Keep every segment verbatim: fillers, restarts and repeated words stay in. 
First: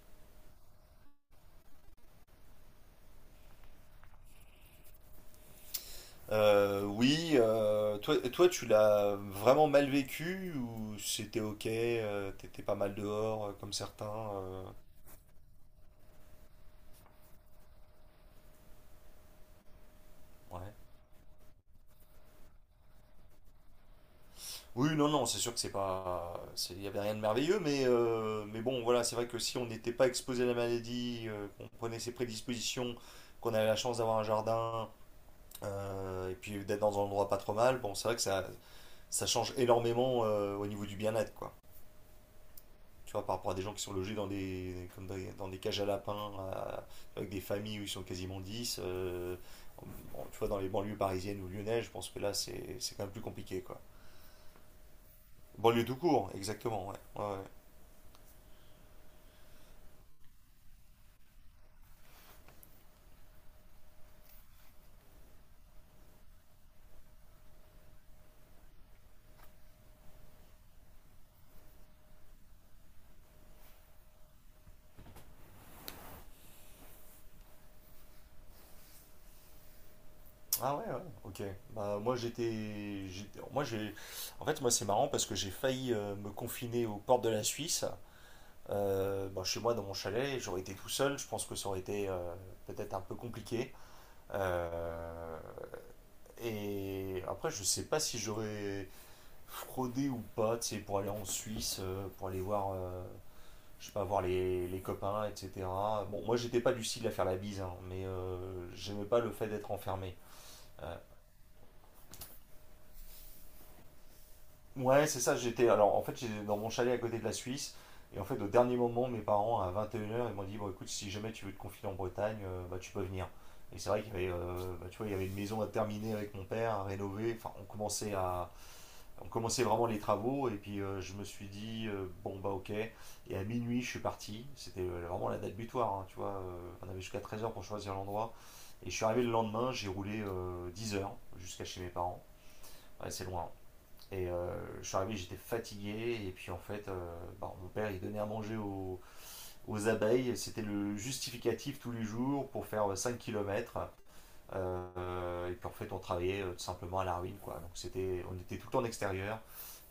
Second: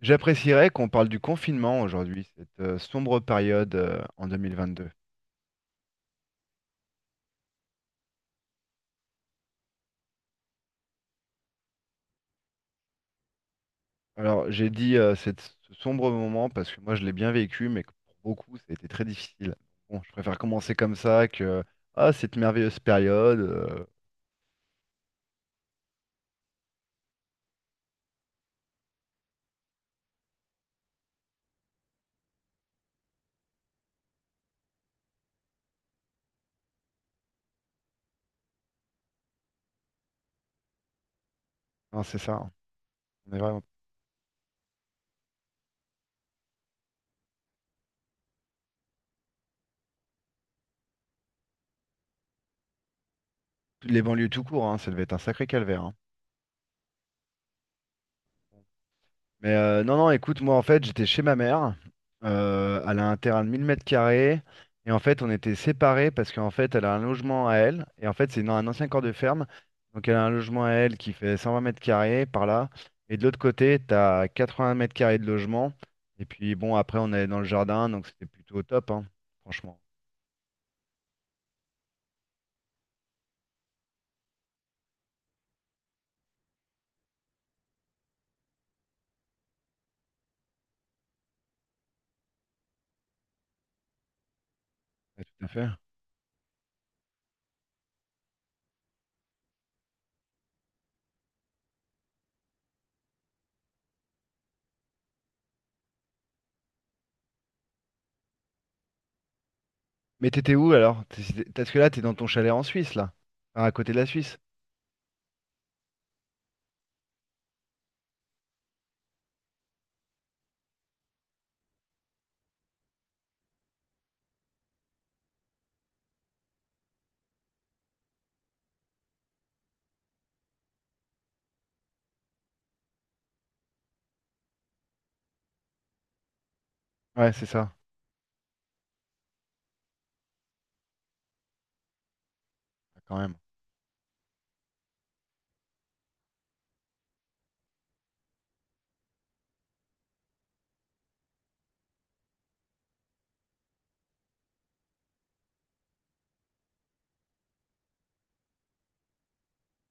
J'apprécierais qu'on parle du confinement aujourd'hui, cette euh, sombre période euh, en deux mille vingt-deux. Euh, oui, euh, toi, toi, tu l'as vraiment mal vécu ou c'était ok, euh, t'étais pas mal dehors euh, comme certains Alors, euh, j'ai dit euh, cette, ce sombre moment parce que moi, je l'ai bien vécu, mais que pour beaucoup, ça a été très difficile. Bon, je préfère ouais. commencer comme ça que ah, cette merveilleuse période. euh, Oui, non, non, c'est sûr que c'est pas, c'est- il y avait rien de merveilleux, mais euh, mais bon, voilà, c'est vrai que si on n'était pas exposé à la maladie, euh, qu'on prenait ses prédispositions, qu'on avait la chance d'avoir un jardin euh, et puis d'être dans un endroit pas trop mal, bon, c'est vrai que ça ça change énormément euh, au niveau du bien-être, quoi. Non, c'est ça, hein. Tu vois, On par est rapport à vraiment... des gens qui sont logés dans des, comme dans, des- dans des cages à lapins, à- avec des familles où ils sont quasiment dix euh, bon, tu vois, dans les banlieues parisiennes ou lyonnaises, je pense que là, c'est c'est quand même plus compliqué, quoi. Les banlieues tout court, hein, ça devait être un sacré calvaire, Banlieue hein. tout court, exactement, ouais. Ouais, ouais. Mais euh, non, non, écoute, moi en fait, j'étais chez ma mère. Euh, elle a un terrain de mille mètres carrés. Et en fait, on était séparés parce qu'en fait, elle a un logement à elle. Et en fait, c'est dans un ancien corps de ferme. Donc, elle a un logement à elle qui fait cent vingt mètres carrés par là. Et de l'autre côté, tu as vingts mètres carrés de logement. Et puis, bon, après, on allait dans le jardin. Donc, c'était plutôt top, hein, franchement. Ah ouais, ouais, ok. Bah, moi, j'étais... j'étais- Moi, j'ai... En fait, moi, c'est marrant parce que j'ai failli euh, me confiner aux portes de la Suisse. Euh, bon, chez moi, dans mon chalet, j'aurais été tout seul. Je pense que ça aurait été euh, peut-être un peu compliqué. Ouais, Euh, tout à fait. Et après, je sais pas si j'aurais fraudé ou pas, tu sais, pour aller en Suisse, euh, pour aller voir, euh, je sais pas, voir les, les copains, et cetera. Bon, moi, j'étais pas du style à faire la bise, hein, mais euh, j'aimais pas le fait d'être enfermé. Mais t'étais où Euh, alors? T'es- Parce que là, t'es dans ton chalet en Suisse, là. Enfin, à côté de la Suisse. Ouais, c'est ça, j'étais. Alors, en fait, j'étais dans mon chalet à côté de la Suisse. Et en fait, au dernier moment, mes parents, à 21 heures, ils m'ont dit: «Bon, écoute, si jamais tu veux te confier en Bretagne, euh, bah, tu peux venir.» Et c'est vrai qu'il y avait, euh, bah, tu vois, il y avait une maison à terminer avec mon père, à rénover. Enfin, on commençait à. On commençait vraiment les travaux. Et puis, euh, je me suis dit euh, bon, bah, ok. Et à minuit, je suis parti. C'était euh, vraiment la date butoir, hein, tu vois. euh, on avait jusqu'à Ouais, 13 c'est heures pour ça. choisir l'endroit. Et je suis arrivé le lendemain, j'ai roulé euh, 10 heures jusqu'à chez mes parents. Ouais, Quand c'est même. loin. Et euh, je suis arrivé, j'étais fatigué. Et puis en fait, euh, bah, mon père, il donnait à manger aux, aux abeilles. C'était le justificatif tous les jours pour faire cinq kilomètres km. Et puis en fait, on travaillait euh, tout simplement à la ruine, quoi. Donc c'était, on était tout le temps en extérieur.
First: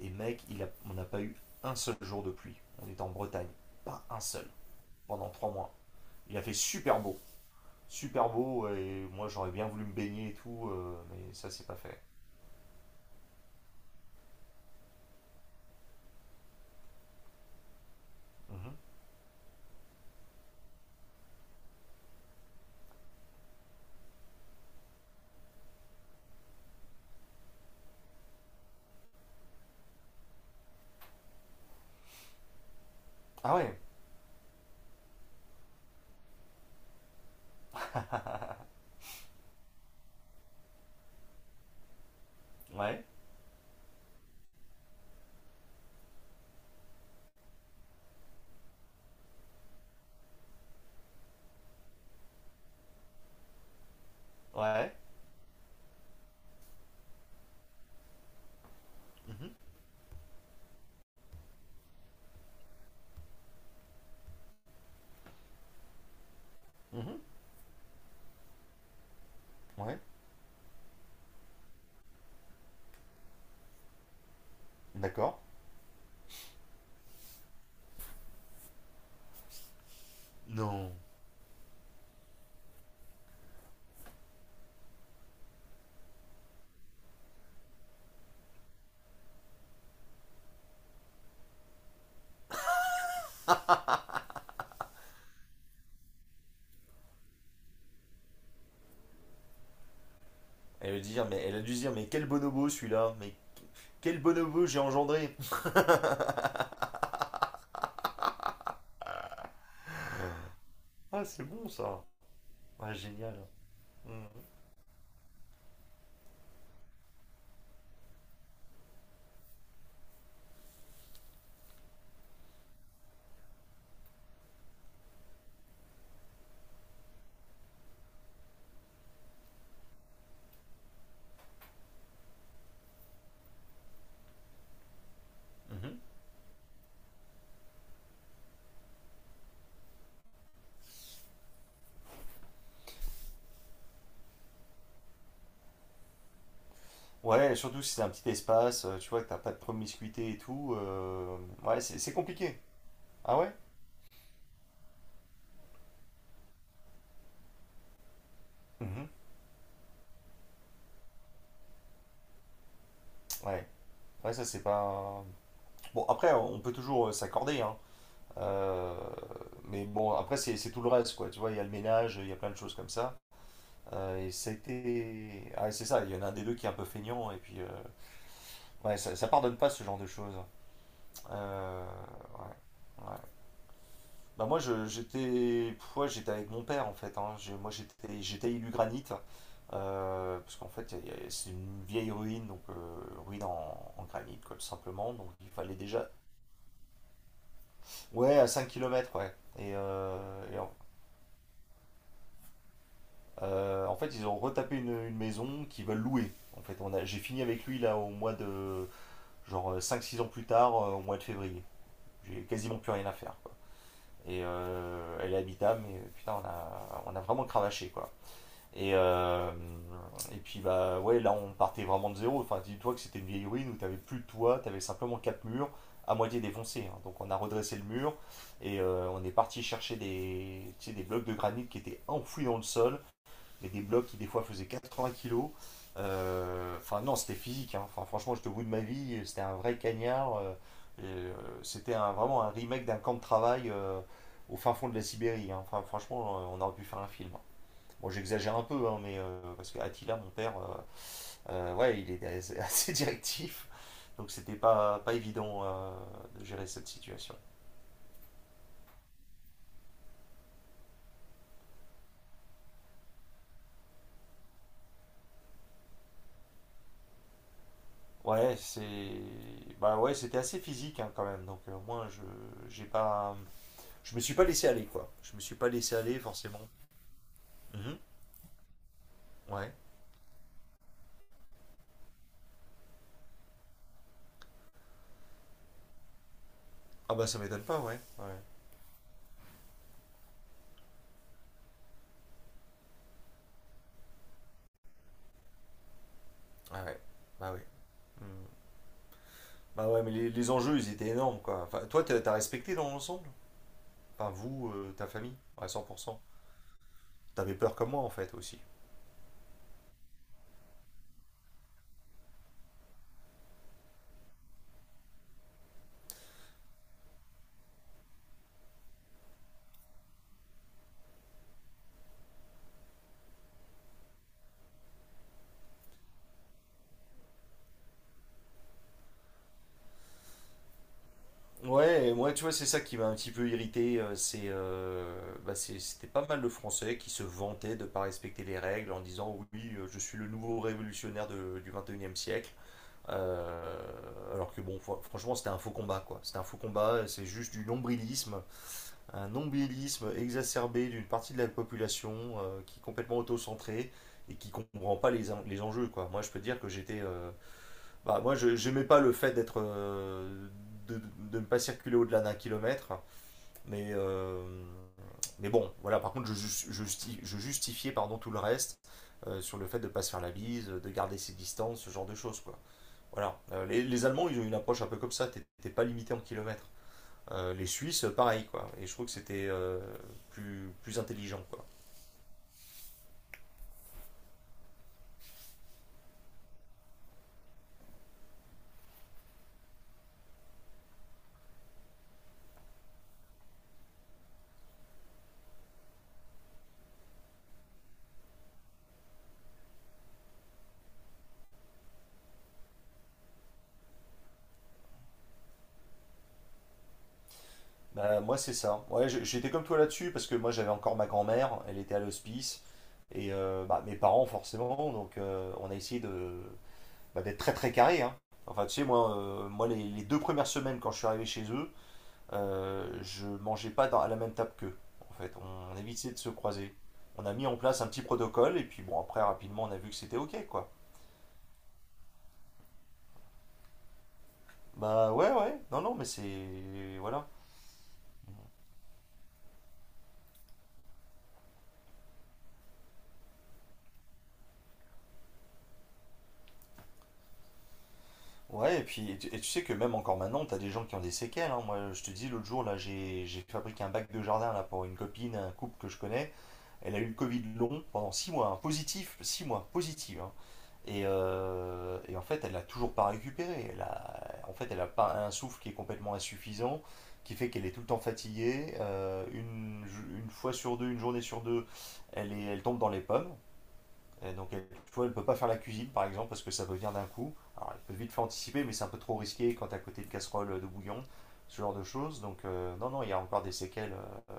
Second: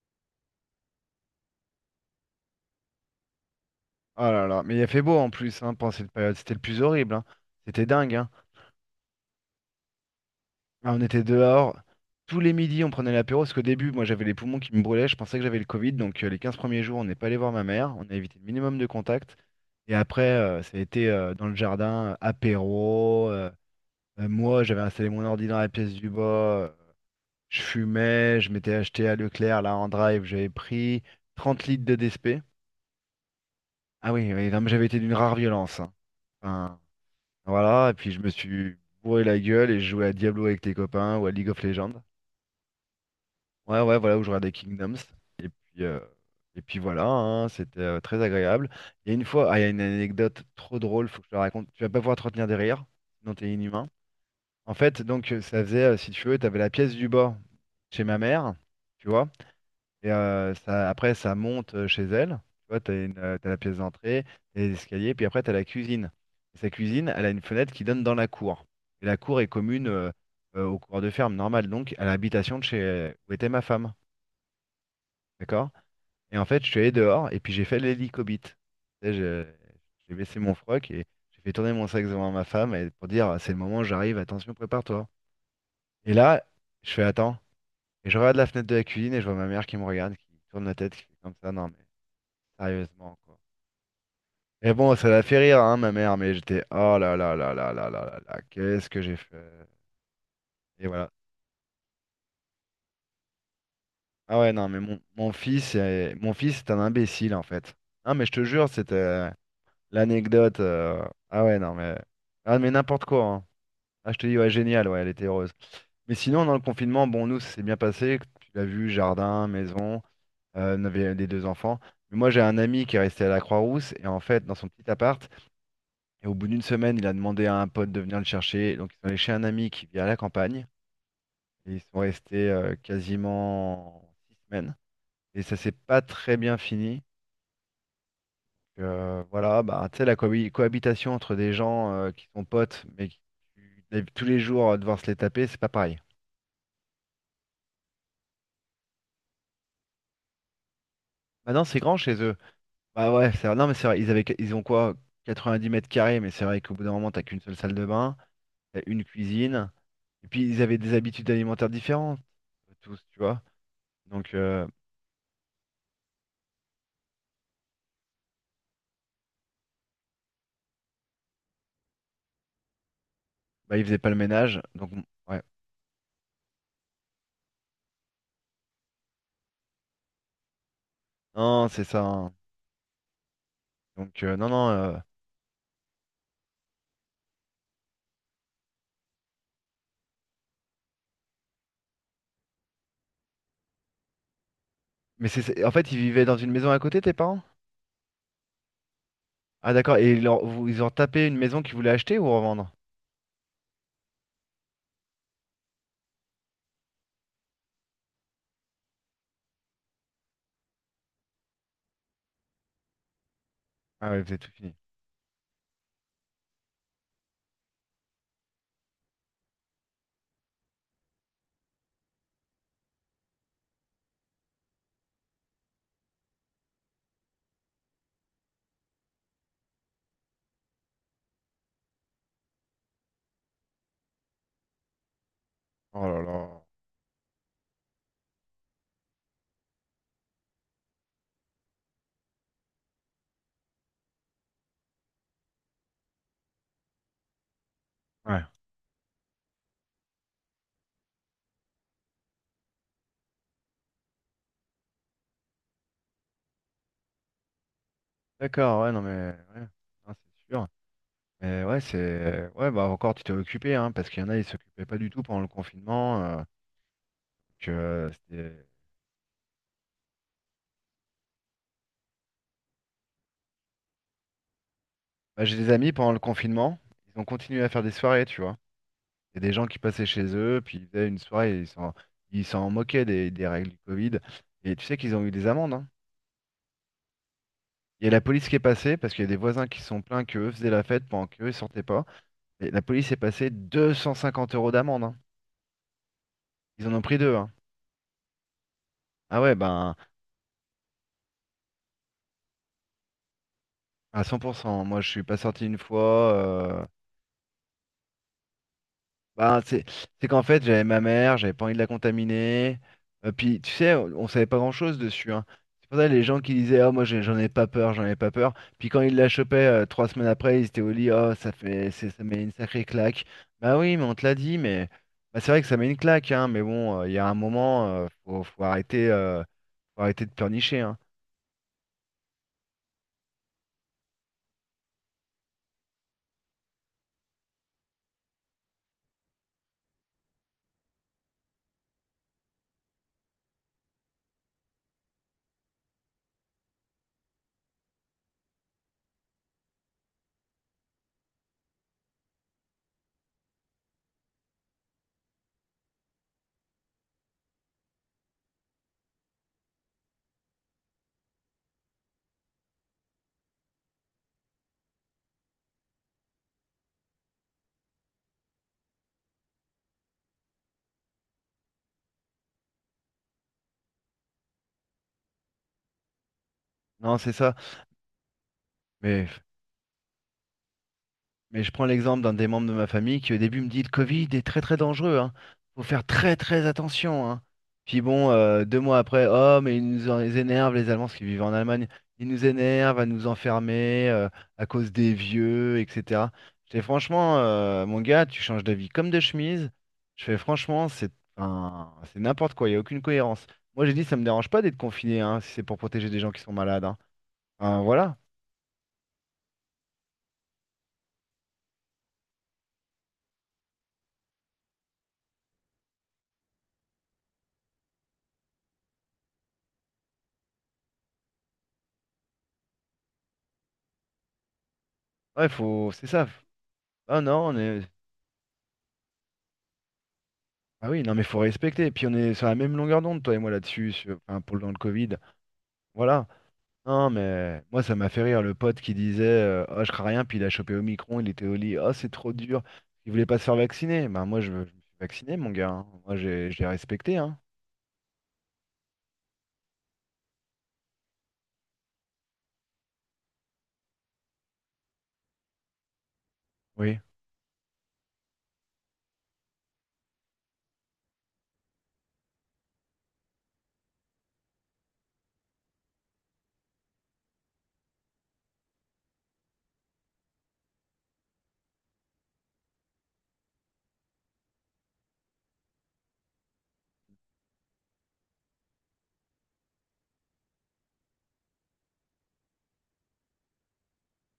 Et mec, il a- on n'a pas eu un seul jour de pluie. On était en Bretagne. Pas un Oh là seul. là, mais il a fait beau Pendant en trois plus mois. hein, pendant cette période. Il a fait C'était le plus super horrible, beau. hein. C'était dingue, Super hein. beau. Et moi, j'aurais bien voulu me baigner et tout. Ah, euh, on était mais ça, c'est pas dehors. fait. Tous les midis, on prenait l'apéro. Parce qu'au début, moi, j'avais les poumons qui me brûlaient. Je pensais que j'avais le Covid. Donc, euh, les quinze premiers jours, on n'est pas allé voir ma mère. On a évité le Mhm. minimum de contact. Et après, euh, ça a été euh, dans le jardin, euh, apéro. euh, euh, moi, j'avais installé mon ordi dans la pièce du bas. euh, je fumais. Je m'étais acheté à Leclerc, là, en drive. J'avais pris trente litres de D S P. Ah ouais. Ah oui, oui, non, mais j'avais été d'une rare violence, hein. Enfin, voilà, et puis je me suis bourré la gueule et je jouais à Diablo avec tes copains ou à League of Legends. Ouais. Ouais, ouais, voilà, où je regardais Kingdoms. Puis, euh, et puis voilà, hein, c'était euh, très agréable. Il y a une fois, ah, il y a une anecdote trop drôle, faut que je te la raconte. Tu vas pas pouvoir te retenir des rires, sinon t'es inhumain. En Ouais. fait, donc euh, ça faisait, euh, si tu veux, t'avais la pièce du bas chez ma mère, tu vois. Mhm. Et euh, ça, après, ça monte euh, chez elle. Tu vois, t'as une, euh, t'as la pièce d'entrée, t'as les escaliers, puis après, t'as la cuisine. Et sa cuisine, elle Mhm. a une fenêtre qui donne dans la cour. Et la cour est commune Ouais, euh, euh, au cours de ferme, normal, donc à l'habitation de chez où était ma femme. d'accord. D'accord? Et en fait, je suis allé dehors et puis j'ai fait l'hélicobite. Tu sais, je- j'ai baissé mon froc Non. et j'ai fait tourner mon sac devant ma femme et pour dire, c'est le moment, j'arrive, attention, prépare-toi. Et là, je fais, attends. Et je regarde la fenêtre de la cuisine et je vois ma mère qui me regarde, qui tourne la tête, qui fait comme ça, non mais. Sérieusement, quoi. Mais bon, ça l'a fait rire, hein, ma mère, mais j'étais, oh là là là là là là là là, qu'est-ce que j'ai fait? Et Elle veut voilà. dire, mais elle a dû se dire, mais quel bonobo celui-là, mais quel Ah ouais, bonobo non, mais j'ai mon, mon engendré. fils est, mon fils est un imbécile, en fait. Non, mais je te jure, c'était l'anecdote. euh, Ah, c'est Ah ouais, bon non, mais, ça. ah, mais Ouais, n'importe quoi, génial. hein. Ah, je te Mhm. dis, ouais, génial, ouais, elle était heureuse. Mais sinon, dans le confinement, bon, nous, ça s'est bien passé. Tu l'as vu, jardin, maison, euh, on avait les deux enfants. Mais moi, j'ai un ami qui est resté à la Croix-Rousse, et en fait, dans son petit appart, et au bout d'une semaine, il a demandé à un pote de venir le chercher. Donc, ils sont allés chez un ami qui vit à la campagne. Et ils sont restés euh, quasiment six semaines. Et ça s'est Mhm. pas très bien fini. Euh, voilà, bah, tu sais, la cohabi- cohabitation entre des gens euh, qui sont potes, mais qui tu tous les jours euh, devoir se les taper, c'est pas pareil. Ouais, surtout si c'est un petit espace, euh, tu vois, que t'as pas de promiscuité et tout. euh, Maintenant, c'est Ouais, grand c'est c'est chez eux. compliqué. Bah ouais, Ah c'est ouais? vrai. Non, mais c'est vrai, ils avaient, ils ont quoi? quatre-vingt-dix mètres carrés, mais c'est vrai qu'au bout d'un moment, t'as qu'une seule salle de bain, t'as une Mhm. cuisine. Et puis, ils avaient des habitudes alimentaires différentes, tous, tu vois. Ouais, Donc, ouais, ça c'est euh, pas. Bon, après, on peut toujours euh, s'accorder, hein. Euh, Mais bon, après, c'est c'est tout le reste, quoi. Tu vois, il y a le ménage, il y a plein de choses comme ça. Bah, il faisait pas le Euh, et ça a ménage, donc ouais. été. Ah, c'est ça, il y en a un des deux qui est un peu feignant, et puis euh, ouais, ça, ça pardonne pas ce genre de choses. Non, c'est Euh, ça, hein. ouais, ouais. Donc euh, Bah non, moi, non. je- euh, j'étais, pff, ouais, j'étais avec mon père en fait, hein. J'ai- Moi, j'étais, j'étais élu granit euh, parce qu'en fait, il y a- c'est une vieille ruine, donc euh, ruine en, en granit, quoi, tout simplement. Mais Donc c'est, il c'est- en fallait fait, ils déjà, vivaient dans une maison à côté, tes parents? ouais, à cinq kilomètres, ouais. Ah Et, d'accord. Et euh, ils leur- et vous- en, ils ont tapé une maison qu'ils voulaient acheter ou revendre? euh, en fait, ils ont retapé une, une maison qu'ils veulent louer. En fait, on a, j'ai fini avec lui là au mois de, genre cinq six ans plus tard, euh, au mois de février. J'ai quasiment plus rien à faire. Ah ouais, vous avez Et tout fini. euh, elle est habitable, mais putain, on a, on a vraiment cravaché, quoi. Et, euh, et puis, bah ouais, là, on partait vraiment de zéro. Enfin, dis-toi que c'était une vieille ruine où t'avais plus de toit, t'avais simplement quatre murs à moitié défoncés, hein. Donc, on a redressé le mur et euh, on est parti chercher des, tu sais, des blocs de granit qui étaient enfouis dans le sol, mais des blocs qui des fois faisaient 80 kilos. Oh là là. Euh, Enfin, euh, non, c'était physique, hein. Enfin, franchement, j'étais au bout de ma vie. C'était un vrai cagnard. Euh, euh, c'était un- vraiment un remake d'un camp de travail euh, au fin fond de la Sibérie, hein. Enfin, franchement, euh, on aurait pu faire un film. Bon, Ouais. j'exagère un peu, hein, mais euh, parce que Attila, mon père, euh, euh, ouais, il est assez, directif. Donc, c'était pas, pas évident euh, de gérer cette situation. D'accord. Ouais, non mais ouais. Non, c'est sûr. Mais ouais, c'est ouais, bah encore tu t'es occupé, hein, parce qu'il y en a ils s'occupaient pas du tout pendant le confinement. euh, donc, euh, Ouais, c'était- c'est, bah ouais, c'était assez physique, hein, quand même. Donc, euh, au moins, je, j'ai pas. Je me suis pas laissé aller, quoi. Je me bah, suis j'ai pas des amis laissé pendant aller, le forcément. confinement, ils ont continué à faire des Mhm. soirées, tu vois. Il y a des gens Ouais. qui passaient chez eux, puis ils faisaient une soirée, et ils s'en ils s'en moquaient des, des règles du Covid. Et tu sais qu'ils ont eu des amendes, hein. Ah bah ça m'étonne pas, ouais. Il y a la Ouais. police qui est passée, parce qu'il y a des voisins qui se sont plaints qu'eux faisaient la fête pendant qu'eux, ils sortaient pas. Et la police est passée deux cent cinquante euros d'amende, hein. Ah Ils en ouais. ont pris deux, hein. Bah oui. Mhm. Ah ouais, Bah ben, ouais, mais les, les enjeux, ils étaient énormes, quoi. Enfin, toi, t'as t'as respecté dans l'ensemble? à Enfin, vous, cent pour cent. euh, Moi, ta je suis famille, pas sorti à une cent pour cent. fois. euh, T'avais peur comme moi, en fait, aussi. Bah, c'est c'est qu'en fait, j'avais ma mère, j'avais pas envie de la contaminer. Euh, puis, tu sais, on, on savait pas grand-chose dessus, hein. C'est pour ça les gens qui disaient, ah, moi, j'ai- j'en ai pas peur, j'en ai pas peur. Puis quand ils la chopaient euh, trois semaines après, ils étaient au lit, oh, ça fait, c'est- ça met une sacrée claque. Bah oui, mais on te l'a dit, mais bah, c'est vrai que ça met une claque, hein. Mais bon, euh, il y a un moment, euh, faut, faut arrêter, euh, faut arrêter de pleurnicher, hein. Ouais, et moi, tu vois, c'est ça qui m'a un petit peu irrité. euh, C'est, euh, bah, c'est- c'était pas mal de Français qui se vantaient de pas respecter les règles en disant, oui, euh, je suis le nouveau révolutionnaire de- du vingt et unième siècle. Euh, alors que bon, franchement, c'était un faux combat, quoi. C'était un faux combat, c'est juste du nombrilisme, un nombrilisme exacerbé d'une partie de la population euh, qui est complètement autocentrée et qui comprend pas les, en- les enjeux, quoi. Moi, je peux dire que j'étais, euh, bah, moi, je j'aimais pas le fait d'être, euh, de, de, ne pas circuler au-delà d'un kilomètre, mais euh, mais bon, voilà. Par contre, je, jus- je justi- je justifiais, pardon, tout le reste euh, sur le fait de pas se faire la bise, de garder ses distances, ce genre de choses, quoi. Voilà. Euh, les, les Allemands, ils ont une approche un peu comme ça. T'es t'es pas limité en kilomètres. Non, c'est Euh, ça. les Suisses, pareil, quoi. Et je trouve que Mais c'était euh, plus, plus intelligent, Mais quoi. je prends l'exemple d'un des membres de ma famille qui au début me dit le Covid est très très dangereux, hein. Faut faire très très attention, hein. Puis bon, euh, deux mois après, oh mais ils nous en- ils énervent les Allemands, parce qu'ils vivent en Allemagne, ils nous énervent à nous enfermer euh, à cause des vieux, et cetera. Je fais franchement, euh, mon gars, tu changes d'avis comme de chemise. Je fais franchement, c'est un- c'est n'importe quoi, il n'y a aucune cohérence. Moi j'ai dit ça me dérange pas d'être confiné, hein, si c'est pour protéger des gens qui sont malades, hein. Enfin, voilà. Bah, moi, c'est ça. Ouais, j'- j'étais comme toi là-dessus, parce que moi, j'avais encore ma grand-mère, elle était à l'hospice, et euh, bah, mes parents, forcément, donc euh, on a essayé de, bah, d'être très très carré, hein. Enfin, tu sais, moi, euh, moi les, les deux premières semaines, quand je suis arrivé chez eux, euh, je mangeais pas dans- à la même table qu'eux. En fait, Ouais, on a faut, c'est évité de ça. se croiser. Ah On a mis non, en on place est. un petit protocole et puis bon après rapidement on a vu que c'était ok, quoi. Ah oui, non, mais faut respecter. Et puis on est sur la même longueur d'onde, toi et moi, là-dessus, sur- enfin, pour le dans le Covid. Bah ouais, ouais, non, non, mais c'est Voilà. Non, voilà. mais moi, ça m'a fait rire, le pote qui disait euh, oh, je crains rien, puis il a chopé Omicron, il était au lit. Oh, c'est trop dur. Il voulait pas se faire vacciner. Ben, moi, je, je me suis vacciné, mon gars, hein. Moi, j'ai, je l'ai respecté, hein. Ouais, et puis et tu, et tu sais que même encore maintenant t'as des gens qui ont des séquelles, hein. Moi je te dis l'autre jour là j'ai j'ai fabriqué un bac de jardin là pour une copine, un couple que je connais. Elle a Oui. eu le Covid long pendant six mois, hein. Positif, six mois, positif, hein. Et, euh, et en fait, elle l'a toujours pas récupéré. Elle a, en fait, elle a pas un souffle qui est complètement insuffisant, qui fait qu'elle est tout le temps fatiguée. Euh, une, une fois sur deux, une journée sur deux, elle, est, elle tombe dans les pommes. Et donc, elle, tu vois, elle ne peut pas faire la cuisine, par exemple, parce que ça peut venir d'un coup. Alors, elle peut vite faire anticiper, mais c'est un peu trop risqué quand t'es à côté de casserole de bouillon, ce genre de choses. Donc, euh, non, non, il y a encore des séquelles euh,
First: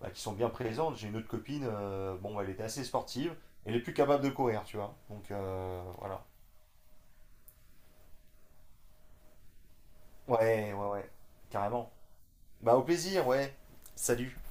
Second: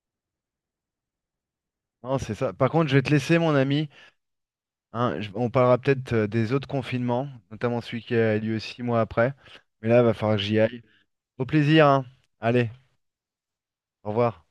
bah, qui sont bien présentes. J'ai une autre copine, euh, Non, c'est bon, elle ça. était Par assez contre, je vais te sportive, laisser, mon elle est ami, plus capable de courir, tu vois. hein. Je- Donc, on parlera euh, peut-être voilà. euh, des autres confinements, notamment celui qui a lieu six mois après. Mais là, va falloir que j'y Ouais, aille. ouais, ouais. Au plaisir, Carrément. hein. Allez, Bah, au plaisir, ouais. au Salut. revoir.